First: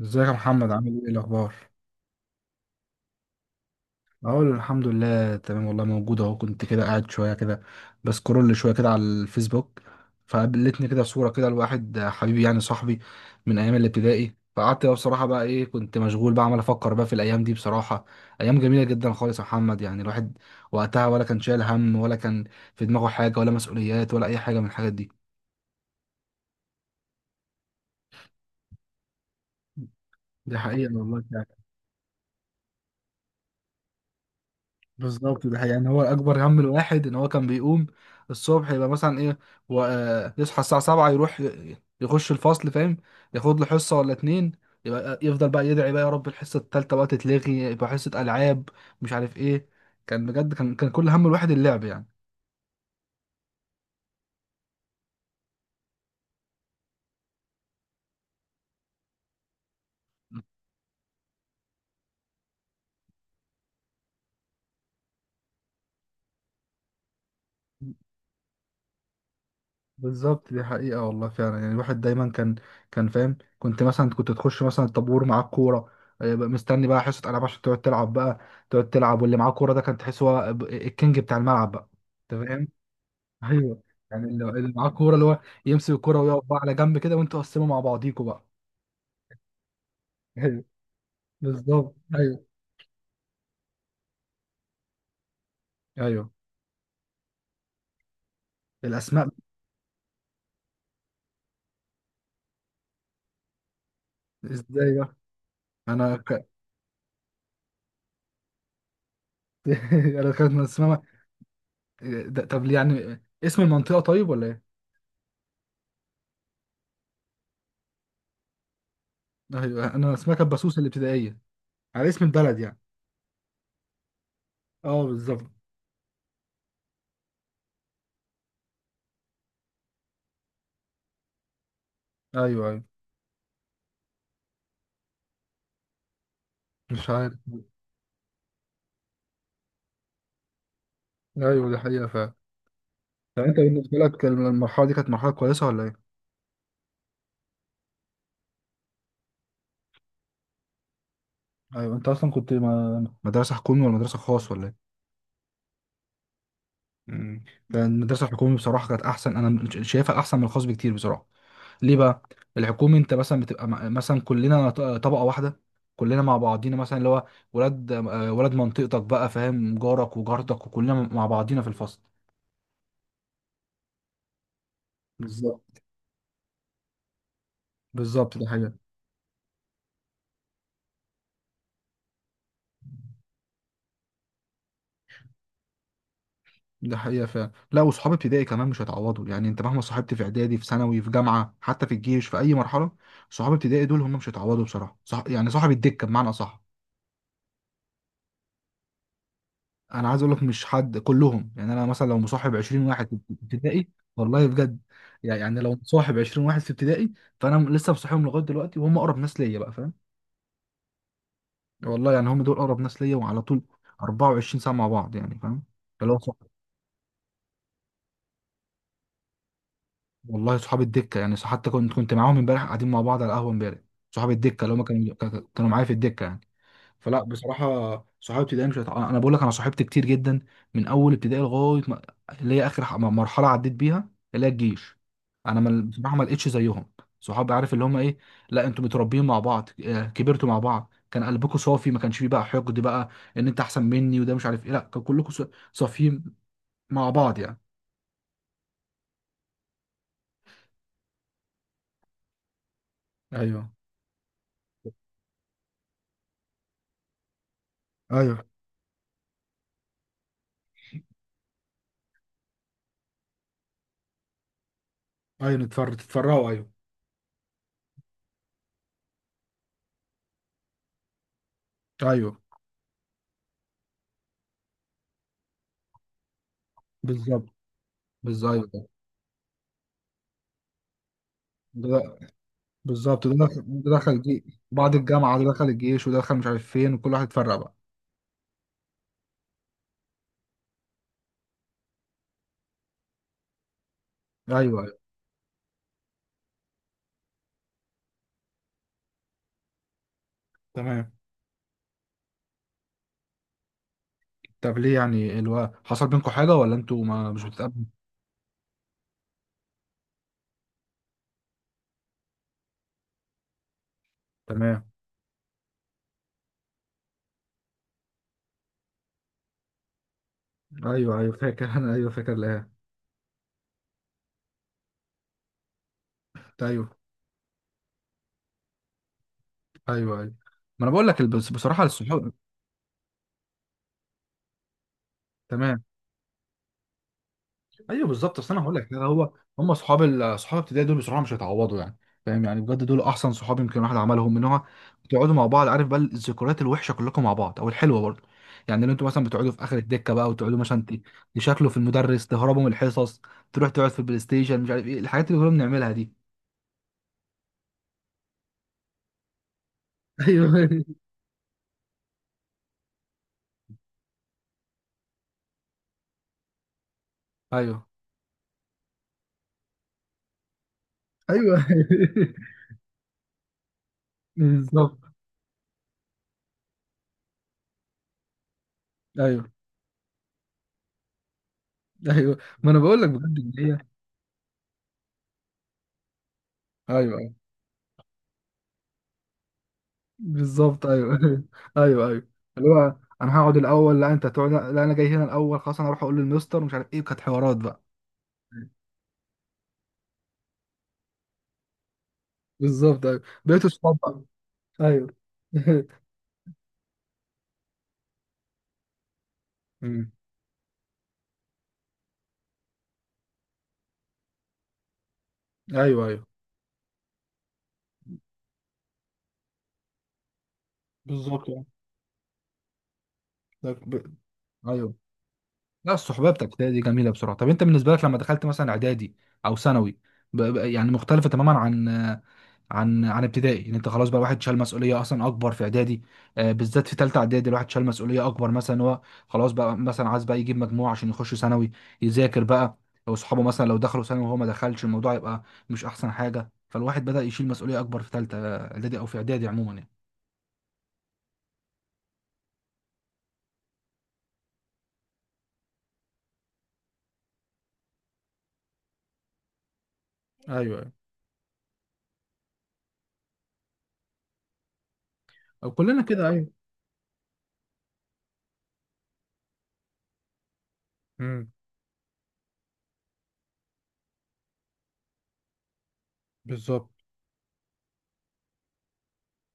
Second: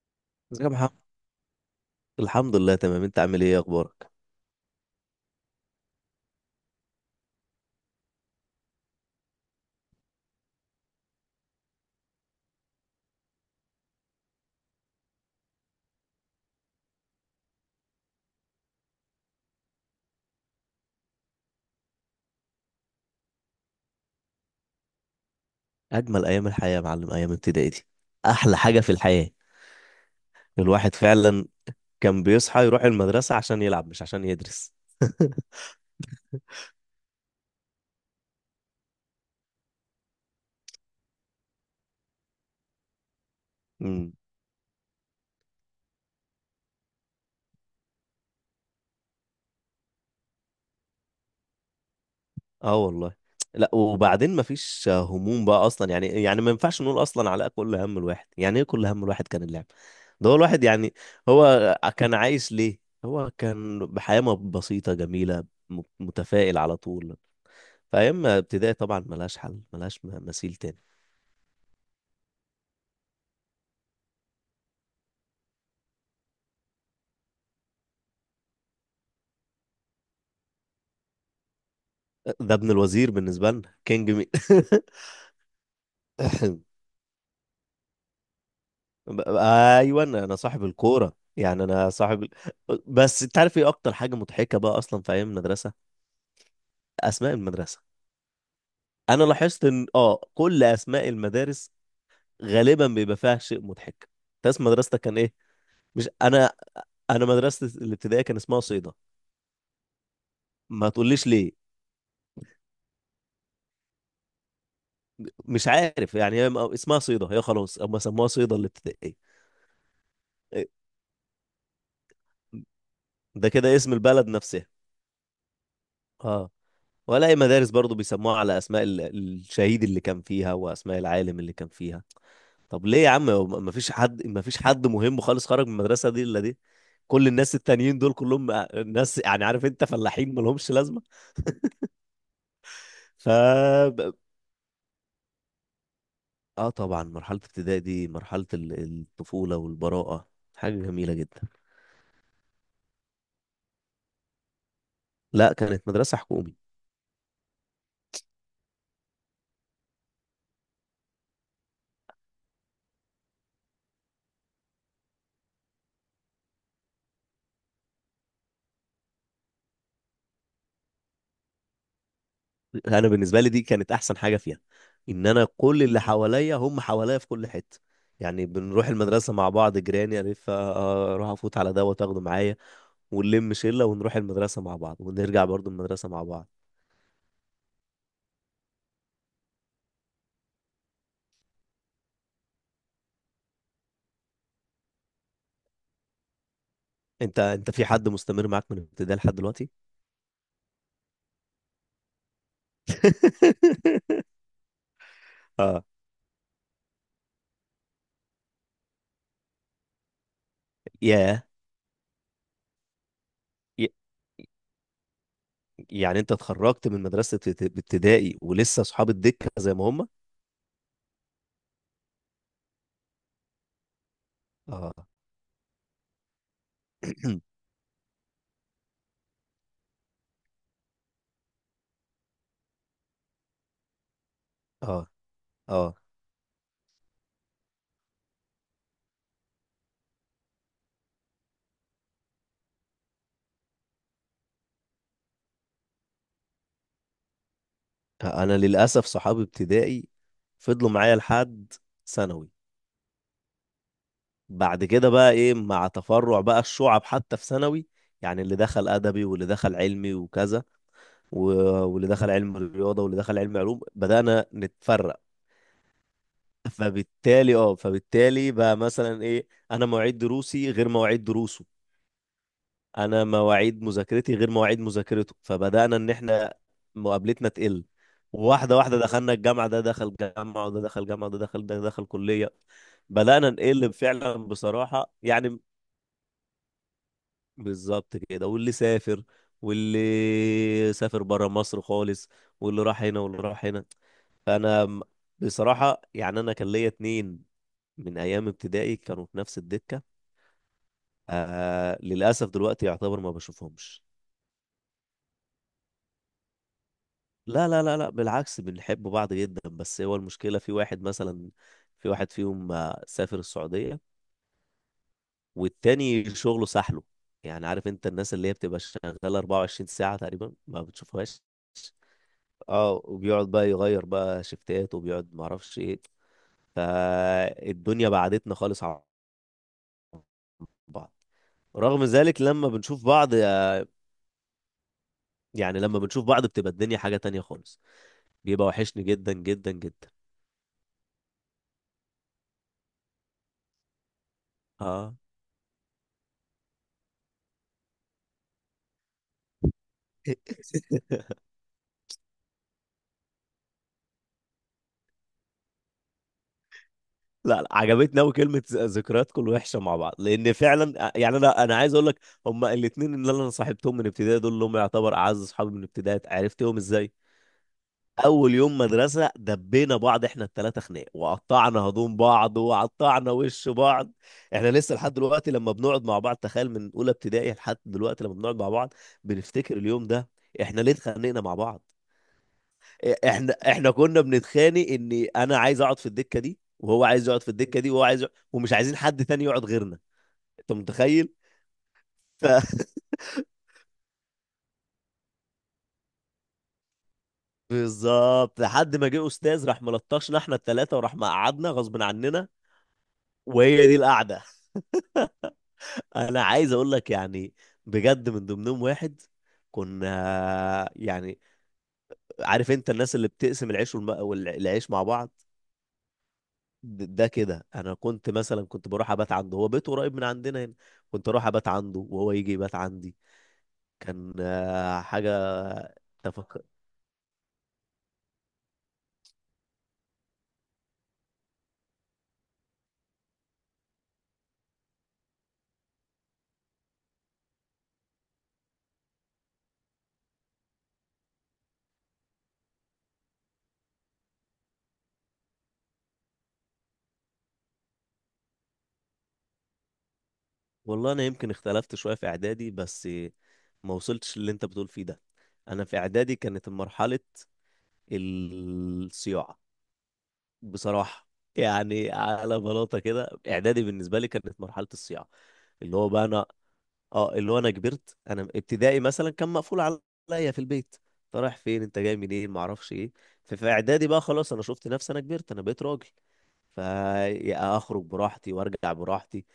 ازيك يا ازيك يا محمد، عامل محمد. ايه الاخبار؟ الحمد لله تمام، انت عامل ايه؟ اخبارك؟ اقول الحمد لله تمام والله، موجود اهو، كنت كده قاعد شويه كده بسكرول شويه كده على الفيسبوك، فقابلتني كده صوره كده لواحد حبيبي يعني صاحبي من ايام الابتدائي، فقعدت بقى بصراحه بقى ايه كنت مشغول بقى عمال افكر بقى في الايام دي بصراحه. ايام جميله جدا خالص يا محمد، يعني الواحد وقتها ولا كان شايل هم ولا كان في دماغه حاجه ولا مسؤوليات ولا اي حاجه من الحاجات دي. اجمل ايام الحياه يا معلم، ايام ابتدائي دي احلى حاجه في الحياه. دي حقيقه الواحد والله. فعلا كان بيصحى يروح المدرسه عشان يلعب مش عشان يدرس. بالظبط ده حقيقي. يعني هو اكبر هم الواحد ان هو كان بيقوم الصبح، يبقى مثلا ايه و... آه، يصحى الساعه 7 يروح يخش الفصل، فاهم، ياخد له حصه ولا امم اتنين، يبقى يفضل بقى يدعي بقى يا رب الحصه التالته بقى تتلغي يبقى حصه العاب، مش عارف ايه. كان بجد كان كل هم الواحد اللعب اه والله. لا وبعدين مفيش هموم بقى اصلا، يعني ما ينفعش نقول اصلا على كل هم الواحد، يعني ايه كل هم الواحد؟ كان اللعب. ده هو يعني. الواحد يعني، هو كان عايش ليه؟ هو كان بحياه بسيطه جميله، متفائل على طول. فايام ابتدائي طبعا ملهاش حل، ملهاش بالظبط مثيل دي تاني. حقيقة والله فعلا، يعني الواحد دايما كان فاهم، كنت مثلا تخش مثلا الطابور معاك كورة، بقى مستني بقى حصة ألعاب عشان تقعد تلعب بقى، تقعد تلعب واللي معاه كورة ده كان تحس هو الكينج بتاع الملعب بقى. أنت ده فاهم؟ ابن الوزير، بالنسبة لنا أيوه. كينج يعني مين؟ اللي معاه كورة اللي هو يمسك الكورة ويقف بقى على جنب كده وأنتوا قسموا مع بعضيكوا بقى. ب- ايوه انا ايوه، صاحب الكورة، يعني انا بالظبط. صاحب ايوه بس. انت عارف ايه اكتر حاجة مضحكة بقى اصلا في ايام المدرسة؟ ايوه اسماء المدرسة. انا الأسماء. لاحظت ان كل اسماء المدارس غالبا بيبقى فيها شيء مضحك. انت اسم إزاي مدرستك بقى؟ كان ايه؟ مش أنا ك... انا، انا مدرستي الابتدائية كان اسمها صيدا. أنا كانت من ما اسمها. تقوليش ليه. طب ليه يعني، اسم المنطقة طيب ولا إيه؟ مش عارف يعني، هي اسمها صيدا، هي خلاص هم سموها صيدا الابتدائية. ايوه، انا اسمها كانت إيه، بسوس الابتدائيه، على اسم البلد يعني. ده كده اسم البلد نفسها. اه بالظبط. اه، ولا اي مدارس برضو بيسموها على اسماء الشهيد اللي كان فيها واسماء العالم اللي كان فيها. ايوه ايوه. طب ليه يا عم؟ ما فيش حد مهم خالص خرج من المدرسه دي الا دي. مش كل عارف. الناس التانيين دول كلهم ناس، يعني عارف انت، فلاحين ما لهمش لازمه. ايوه دي حقيقه فعلا. ف طب انت بالنسبه لك المرحله دي كانت مرحله كويسه ولا ايه؟ اه طبعا مرحله ابتدائي دي مرحله الطفوله والبراءه، حاجه جميله جدا. ايوه. انت اصلا كنت ما... مدرسه حكومي ولا مدرسه خاص ولا ايه؟ لا كانت مدرسه حكومي. مم. كان المدرسه الحكومي بصراحه كانت احسن، انا شايفها احسن من الخاص بكتير بصراحه. ليه بقى؟ الحكومي انت مثلا بتبقى مثلا كلنا طبقه واحده، كلنا مع بعضينا مثلا اللي هو ولاد ولاد منطقتك بقى، فاهم، جارك وجارتك وكلنا مع بعضينا في الفصل. انا بالنسبه لي دي كانت احسن حاجه فيها، ان انا بالظبط. كل اللي حواليا هم حواليا في كل حته. بالظبط ده يعني حقيقة. بنروح المدرسه مع بعض، جيراني الف اروح افوت على ده واخده معايا ونلم شله ونروح المدرسه مع بعض، ونرجع برضو المدرسه مع بعض. ده حقيقة فعلا. لا وصحاب ابتدائي كمان مش هيتعوضوا يعني، انت مهما صاحبت في اعدادي في ثانوي في جامعة حتى في الجيش في اي مرحلة، صحاب ابتدائي دول هم مش هيتعوضوا بصراحة صح يعني، صاحب الدكة بمعنى صح. انت في حد مستمر معاك من ابتدائي لحد دلوقتي؟ انا عايز اقول لك مش حد كلهم، يعني انا مثلا لو مصاحب 20 واحد في ابتدائي. والله بجد. يعني لو اه. مصاحب 20 واحد في ابتدائي، فانا لسه مصاحبهم لغاية دلوقتي وهم اقرب ناس ليا بقى، فاهم، ياه. والله، يعني هم دول اقرب ناس ليا وعلى طول ي- 24 ساعة مع بعض يعني، فاهم. يعني انت اتخرجت من مدرسه ابتدائي ولسه اصحاب الدكه زي ما هم؟ والله صحاب الدكه، يعني حتى كنت معاهم امبارح قاعدين مع بعض على القهوه امبارح، صحاب الدكه اللي هم اه. كانوا معايا في الدكه يعني. فلا بصراحه صحابي ابتدائي مش هت- انا بقول لك انا صاحبت كتير جدا من اول ابتدائي لغايه ما... اللي هي اخر مرحله عديت بيها اللي هي الجيش. اه انا ما... اه بصراحه ما لقيتش زيهم، صحاب عارف اللي هم ايه، لا انتوا متربيين مع بعض كبرتوا مع بعض، كان قلبكم صافي ما كانش فيه بقى حقد بقى ان انت احسن مني وده مش عارف ايه، لا كان كلكم صافيين مع بعض يعني. انا للاسف صحابي ابتدائي فضلوا معايا لحد ثانوي. ايوه بعد كده بقى ايه، مع تفرع بقى الشعب حتى في ثانوي، يعني ايوه. اللي دخل ادبي واللي دخل علمي وكذا واللي دخل علم رياضه واللي دخل علم علوم، بدانا نتفرق. ايوه تتفرقوا ايوه. فبالتالي بقى مثلا ايه، انا مواعيد دروسي غير مواعيد دروسه، ايوه انا مواعيد مذاكرتي غير مواعيد مذاكرته، فبدأنا ان احنا بالظبط. مقابلتنا تقل. بالظبط واحدة أيوة. واحدة دخلنا الجامعة، ده دخل جامعة وده دخل جامعة وده دخل ده دخل ده- كلية، بالظبط بدأنا ده نقل دخل فعلا بعد بصراحة الجامعه ده يعني. دخل الجيش ودخل مش عارف فين وكل واحد اتفرق بقى. بالظبط كده، واللي سافر، واللي سافر برا مصر خالص، واللي راح هنا واللي راح هنا. ايوه فأنا ايوه. م- بصراحة يعني، أنا كان ليا اتنين من أيام ابتدائي كانوا في نفس الدكة. تمام. آه للأسف دلوقتي يعتبر ما بشوفهمش. طب ليه يعني حصل بينكم حاجه ولا انتوا ما مش لا لا بتتقابلوا؟ لا لا بالعكس بنحب بعض جدا، بس هو المشكلة في واحد مثلا، في واحد فيهم سافر السعودية، تمام. والتاني شغله سحله، يعني عارف انت الناس اللي هي بتبقى شغالة 24 ساعة تقريبا ما ايوه ايوه بتشوفهاش. فاكر. انا ايوه فاكر لها. اه، وبيقعد بقى يغير بقى شفتات، وبيقعد معرفش ايه. ايوه فالدنيا بعدتنا خالص عن ايوه. ايوه ما انا بقول بعض، لك بصراحه رغم الصحاب. ذلك لما بنشوف بعض، يعني تمام. لما بنشوف بعض بتبقى الدنيا حاجة تانية خالص، ايوه بالظبط اصل انا بيبقى هقول لك وحشني كده، هو جدا جدا هم صحاب جدا. صحاب الابتدائي دول بصراحه مش هيتعوضوا يعني، فاهم يعني بجد دول احسن صحاب يمكن الواحد عملهم، من هو اه. بتقعدوا مع بعض، عارف بقى الذكريات الوحشه كلكم مع بعض او الحلوه برضه، يعني لو انتوا مثلا بتقعدوا في اخر الدكه بقى وتقعدوا مثلا تشكلوا في المدرس، تهربوا من الحصص، تروح تقعد في البلاي ستيشن مش عارف ايه الحاجات اللي كنا بنعملها دي. لا لا، عجبتني قوي كلمه ذكرياتكم الوحشه مع بعض، لان ايوه فعلا يعني انا عايز اقول لك، هما الاثنين اللي انا صاحبتهم من ابتدائي دول اللي هم يعتبر اعز اصحابي من ابتدائي، عرفتهم ازاي؟ ايوه. اول يوم مدرسه دبينا بعض احنا الثلاثه خناق، ايوه وقطعنا هدوم بعض وقطعنا وش بعض. احنا لسه بالظبط. لحد دلوقتي لما بنقعد مع بعض، تخيل من اولى ابتدائي لحد دلوقتي لما بنقعد مع بعض ايوه بنفتكر اليوم ده، احنا ليه اتخانقنا مع بعض. ايوه. ايوه ما انا بقول لك بجد احنا ان هي. احنا كنا بنتخانق ان انا عايز اقعد في الدكه دي وهو عايز ايوه يقعد في الدكه دي وهو عايز يقعد ومش عايزين حد تاني يقعد غيرنا. انت بالظبط. ايوه متخيل؟ ايوه ايوه. ف... اللي هو انا هقعد الاول، لا انت تقعد، لا انا جاي هنا الاول، خلاص انا اروح اقول للمستر مش عارف ايه، كانت حوارات بقى. بالظبط لحد ما جه استاذ راح ملطشنا احنا الثلاثه وراح مقعدنا غصب عننا، بالظبط ايوه. بقيت وهي دي اصحاب بقى. القعده. ايوه انا عايز اقول لك يعني، بجد من ضمنهم واحد أمم. كنا يعني، عارف انت الناس اللي بتقسم العيش والعيش مع بعض، ايوه ايوه ده كده انا كنت مثلا كنت بروح ابات عنده، هو بيته قريب من عندنا هنا، كنت اروح بالظبط يعني. ابات عنده وهو يجي يبات عندي، ده ب- كان ايوه. حاجة. لا الصحبه بتاعت تفك... ابتدائي دي جميله، بسرعه طب انت بالنسبه لك لما دخلت مثلا اعدادي او ثانوي يعني مختلفه تماما عن عن ابتدائي، ان انت خلاص بقى واحد شال مسؤوليه اصلا اكبر في اعدادي، بالذات في ثالثه اعدادي الواحد شال مسؤوليه اكبر، مثلا هو خلاص بقى مثلا عايز بقى يجيب مجموع عشان يخش ثانوي يذاكر بقى، واصحابه مثلا لو دخلوا ثانوي وهو ما دخلش الموضوع يبقى مش احسن حاجه، فالواحد بدا يشيل مسؤوليه اكبر في ثالثه اعدادي او في اعدادي عموما يعني. والله أنا يمكن اختلفت شوية في إعدادي، بس ما وصلتش للي أنت بتقول فيه ده. أنا في إعدادي كانت مرحلة الصياعة ايوه ايوه. بصراحة، يعني على بلاطة كده إعدادي بالنسبة لي كانت مرحلة الصياعة. او اللي كلنا هو بقى كده أنا، ايوه. أه اللي هو أنا كبرت. أنا ابتدائي مثلا كان مقفول عليا في البيت، أنت امم رايح فين أنت جاي منين معرفش إيه. ففي إعدادي بقى خلاص أنا شفت نفسي أنا كبرت أنا بقيت راجل، بالظبط. فاخرج براحتي وارجع براحتي.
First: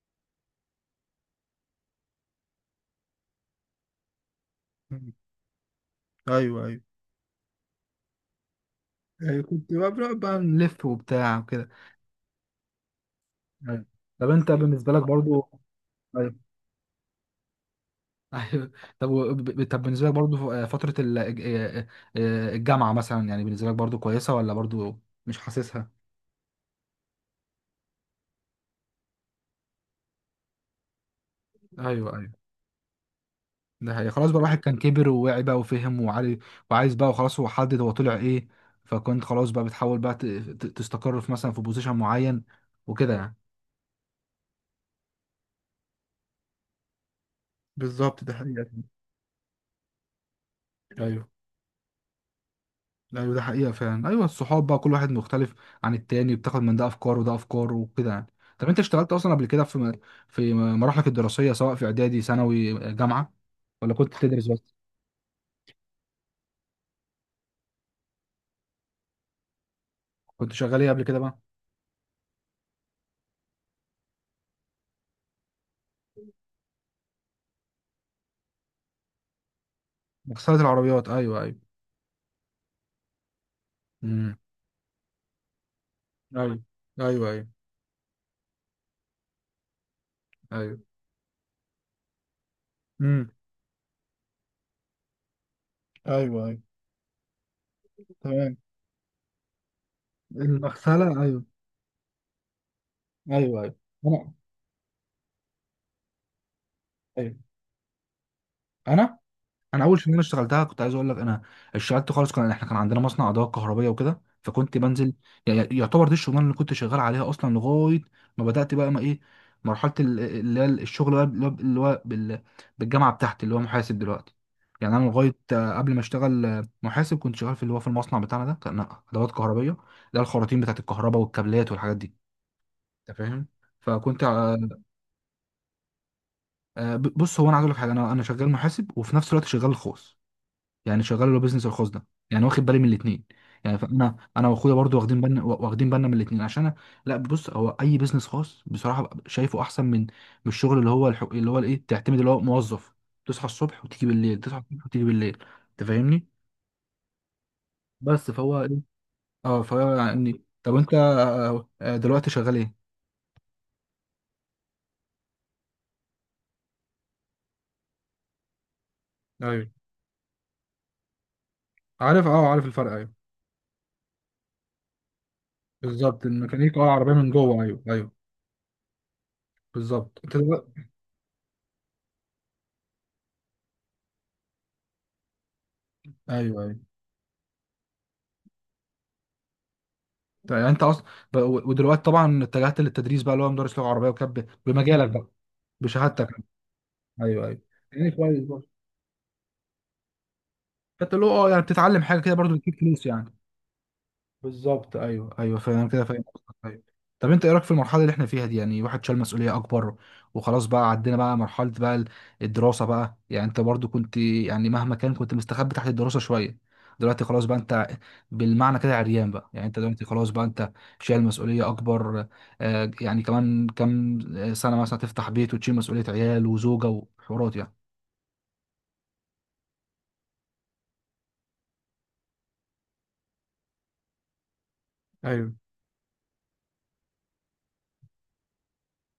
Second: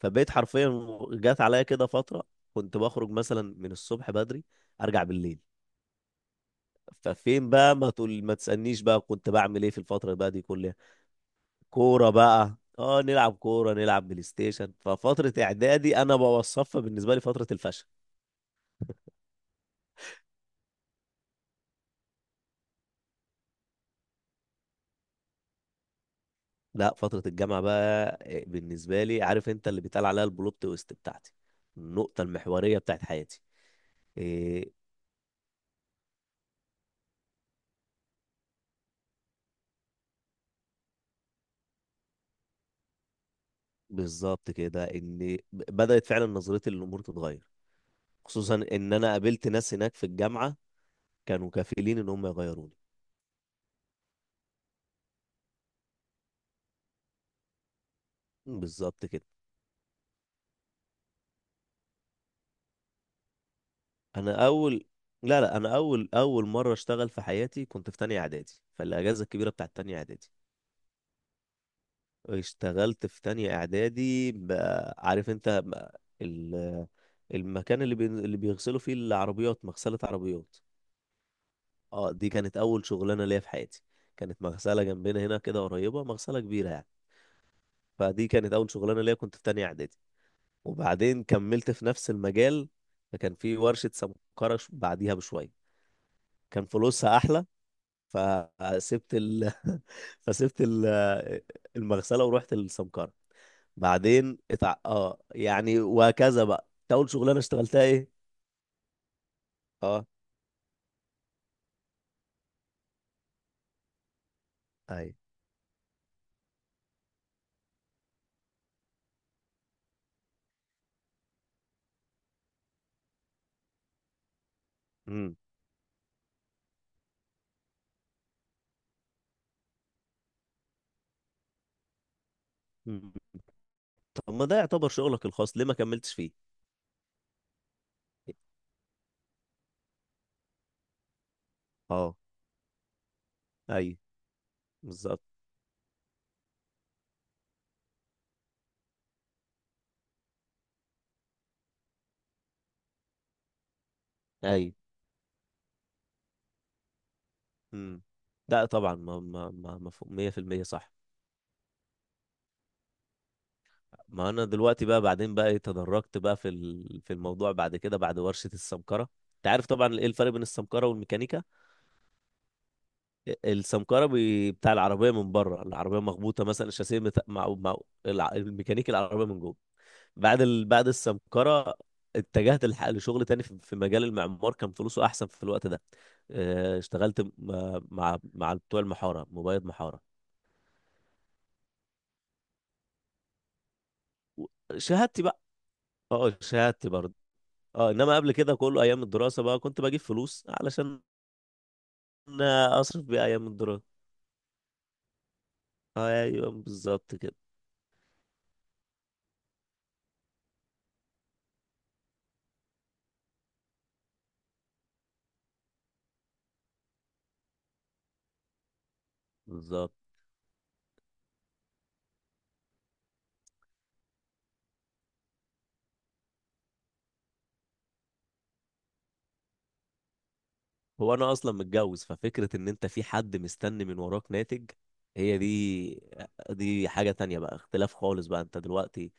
فبقيت حرفيا جات عليا كده فترة كنت بخرج مثلا من الصبح بدري، ارجع مم. بالليل. ايوه ايوه. ففين بقى، ما تقول ما تسألنيش بقى كنت بعمل ايه كنت في بقى الفترة بنقعد بقى بقى دي كلها؟ نلف وبتاع وكده. كورة بقى، اه نلعب كورة أيوة. نلعب بلاي طب انت ستيشن. بالنسبه لك ففترة برضو. اعدادي انا أيوة. بوصفها بالنسبة لي فترة الفشل. ايوه. طب طب بالنسبه لك برضو فتره الجامعه مثلا، يعني بالنسبه لك برضو كويسه ولا برضو مش حاسسها؟ لا فترة الجامعة بقى بالنسبة لي، عارف انت اللي بيتقال عليها البلوت تويست بتاعتي، ايوه النقطة ايوه. المحورية بتاعت حياتي. ده هي خلاص بقى الواحد إيه. كان كبر ووعي بقى وفهم وعارف وعايز بقى وخلاص هو حدد هو طلع ايه، فكنت خلاص بقى بتحاول بقى تستقر في مثلا في بوزيشن معين وكده يعني. بالظبط كده، ان بدأت فعلا نظرتي للامور تتغير، بالظبط ده خصوصا حقيقة. ان انا قابلت ناس هناك في الجامعه ايوه كانوا كفيلين ان هم يغيروني. ايوه. ده حقيقة فعلا ايوه. الصحاب بقى كل واحد مختلف عن التاني، بتاخد من ده افكار وده افكار وكده يعني. طب انت بالظبط اشتغلت كده. اصلا قبل كده في في مراحلك الدراسية سواء في اعدادي ثانوي جامعة، ولا كنت انا بتدرس بس؟ اول لا لا، انا اول مره اشتغل في حياتي كنت في تانية اعدادي، فالاجازه الكبيره بتاعت تانية اعدادي كنت شغال ايه قبل كده بقى؟ اشتغلت في تانية اعدادي بقى، عارف انت بقى المكان اللي بيغسلوا فيه العربيات، مغسله عربيات. مغسلة العربيات ايوه ايوه. اه دي كانت اول شغلانه ليا في حياتي. امم. كانت مغسله جنبنا هنا كده قريبه، مغسله ايوه كبيره يعني، ايوه. ايوه فدي كانت اول شغلانه ليا كنت في تانية اعدادي. ايوه. وبعدين كملت في نفس المجال، امم. فكان في ورشة سمكرة بعديها بشوية، ايوه ايوه. كان فلوسها أحلى، تمام. فسبت ال... فسبت المغسلة ايوه. المغسلة ورحت السمكرة. ايوه ايوه. انا بعدين اه يعني وهكذا بقى. إنت أول ايوه. شغلانة اشتغلتها إيه؟ انا انا اول اه. شغلانه اشتغلتها كنت عايز اقول لك، انا اشتغلت خالص كان احنا كان عندنا مصنع ادوات كهربائيه وكده فكنت بنزل، أي. يعتبر دي الشغلانه اللي كنت شغال عليها اصلا لغايه ما بدات بقى ما ايه، مرحله اللي هي الشغل بقى اللي هو بالجامعه بتاعتي اللي هو محاسب دلوقتي، يعني انا امم لغايه قبل ما اشتغل محاسب كنت شغال في اللي هو في المصنع بتاعنا ده، كان ادوات كهربائيه، ده الخراطيم بتاعت الكهرباء والكابلات والحاجات دي، أمم. انت فاهم، فكنت طب ما ده يعتبر شغلك الخاص، ليه ما كملتش فيه؟ بص هو انا عايز اقول لك حاجه، انا شغال محاسب وفي نفس الوقت شغال خوص، يعني شغال اللي هو بيزنس الخاص ده اه. يعني، واخد بالي من الاثنين يعني، أي. فانا واخويا برضو واخدين بالظبط. بالنا واخدين بالنا من الاثنين عشان لا بص، هو اي بيزنس خاص بصراحه ببقى شايفه احسن من الشغل اللي هو الحق اللي هو الايه تعتمد اللي هو موظف، تصحى الصبح وتيجي بالليل تصحى أي. الصبح وتيجي بالليل، انت فاهمني. امم بس فهو لا ايه، طبعا، ما ما اه ما فهو مفهوم. يعني، 100% طب صح. انت دلوقتي شغال ايه؟ ما انا دلوقتي بقى، بعدين بقى تدرجت بقى في في الموضوع بعد كده. بعد ورشة السمكرة، انت عارف ايوه. طبعا ايه الفرق بين السمكرة والميكانيكا. عارف، اه عارف الفرق ايوه. السمكرة بتاع العربية من بره، العربية بالظبط مخبوطة مثلا الميكانيكا اه الشاسيه العربيه مت... من مع... جوه مع... ايوه ايوه. الع... الميكانيكي العربية من جوه. بالظبط انت دلوقتي بعد السمكرة اتجهت لشغل تاني في في مجال المعمار، كان فلوسه احسن في الوقت ده. ايوه. اه، اشتغلت مع بتوع المحارة، مبيض محارة. طيب يعني انت اصلا ودلوقتي طبعا اتجهت للتدريس بقى اللي هو مدرس لغه عربيه وكان و- بمجالك شهادتي بقى، بقى. بشهادتك، اه شهادتي برضه. ايوه ايوه. اه يعني انما قبل كويس كده برضه، كله ايام الدراسه بقى كنت بجيب فلوس علشان فانت اللي هو اه يعني بتتعلم حاجه كده برضه بتجيب انا اصرف فلوس بيه يعني. ايام الدراسه. بالظبط ايوه ايوه فاهم كده، فاهم ايوه قصدك، ايوه. بالظبط طب كده. انت ايه رايك في المرحله اللي احنا فيها دي، يعني واحد شال مسؤوليه اكبر وخلاص بقى عدينا بقى مرحله بقى الدراسه بقى، يعني انت برضو كنت يعني مهما كان كنت مستخبي تحت الدراسه شويه، دلوقتي خلاص بقى انت بالمعنى كده عريان بقى، يعني انت بالظبط. دلوقتي خلاص بقى انت شايل مسؤوليه اكبر، يعني كمان كام سنه مثلا تفتح بيت وتشيل مسؤوليه عيال وزوجه وحوارات يعني. هو انا اصلا متجوز، ففكره ان انت في حد مستني من وراك ناتج، هي ايوه دي. دي حاجه تانية بقى، اختلاف خالص بقى، انت دلوقتي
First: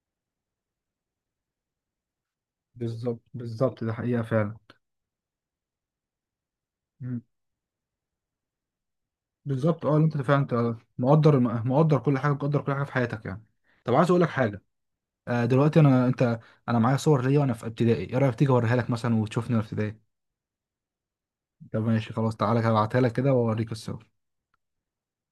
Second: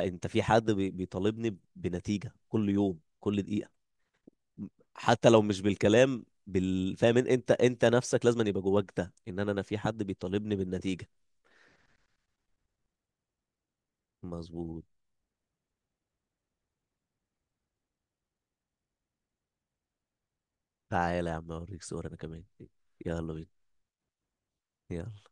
انت في حد بيطالبني بنتيجه كل يوم بالظبط. كل دقيقه، بالظبط ده حقيقة فعلا. حتى لو مش بالكلام. فاهم انت، انت نفسك لازم يبقى جواك ده ان انا في بالظبط اه، حد اللي انت فعلا بيطالبني انت بالنتيجه. مقدر، مقدر كل حاجه، مقدر كل حاجه في حياتك يعني. طب عايز اقول لك حاجه، مظبوط. دلوقتي انا انت، انا معايا صور ليا وانا في ابتدائي، ايه رايك تيجي اوريها لك مثلا وتشوفني وانا في ابتدائي؟ تعالى يا عم طب اوريك صور ماشي انا خلاص كمان. تعالى هبعتها لك كده يلا بينا. واوريك الصور. يلا.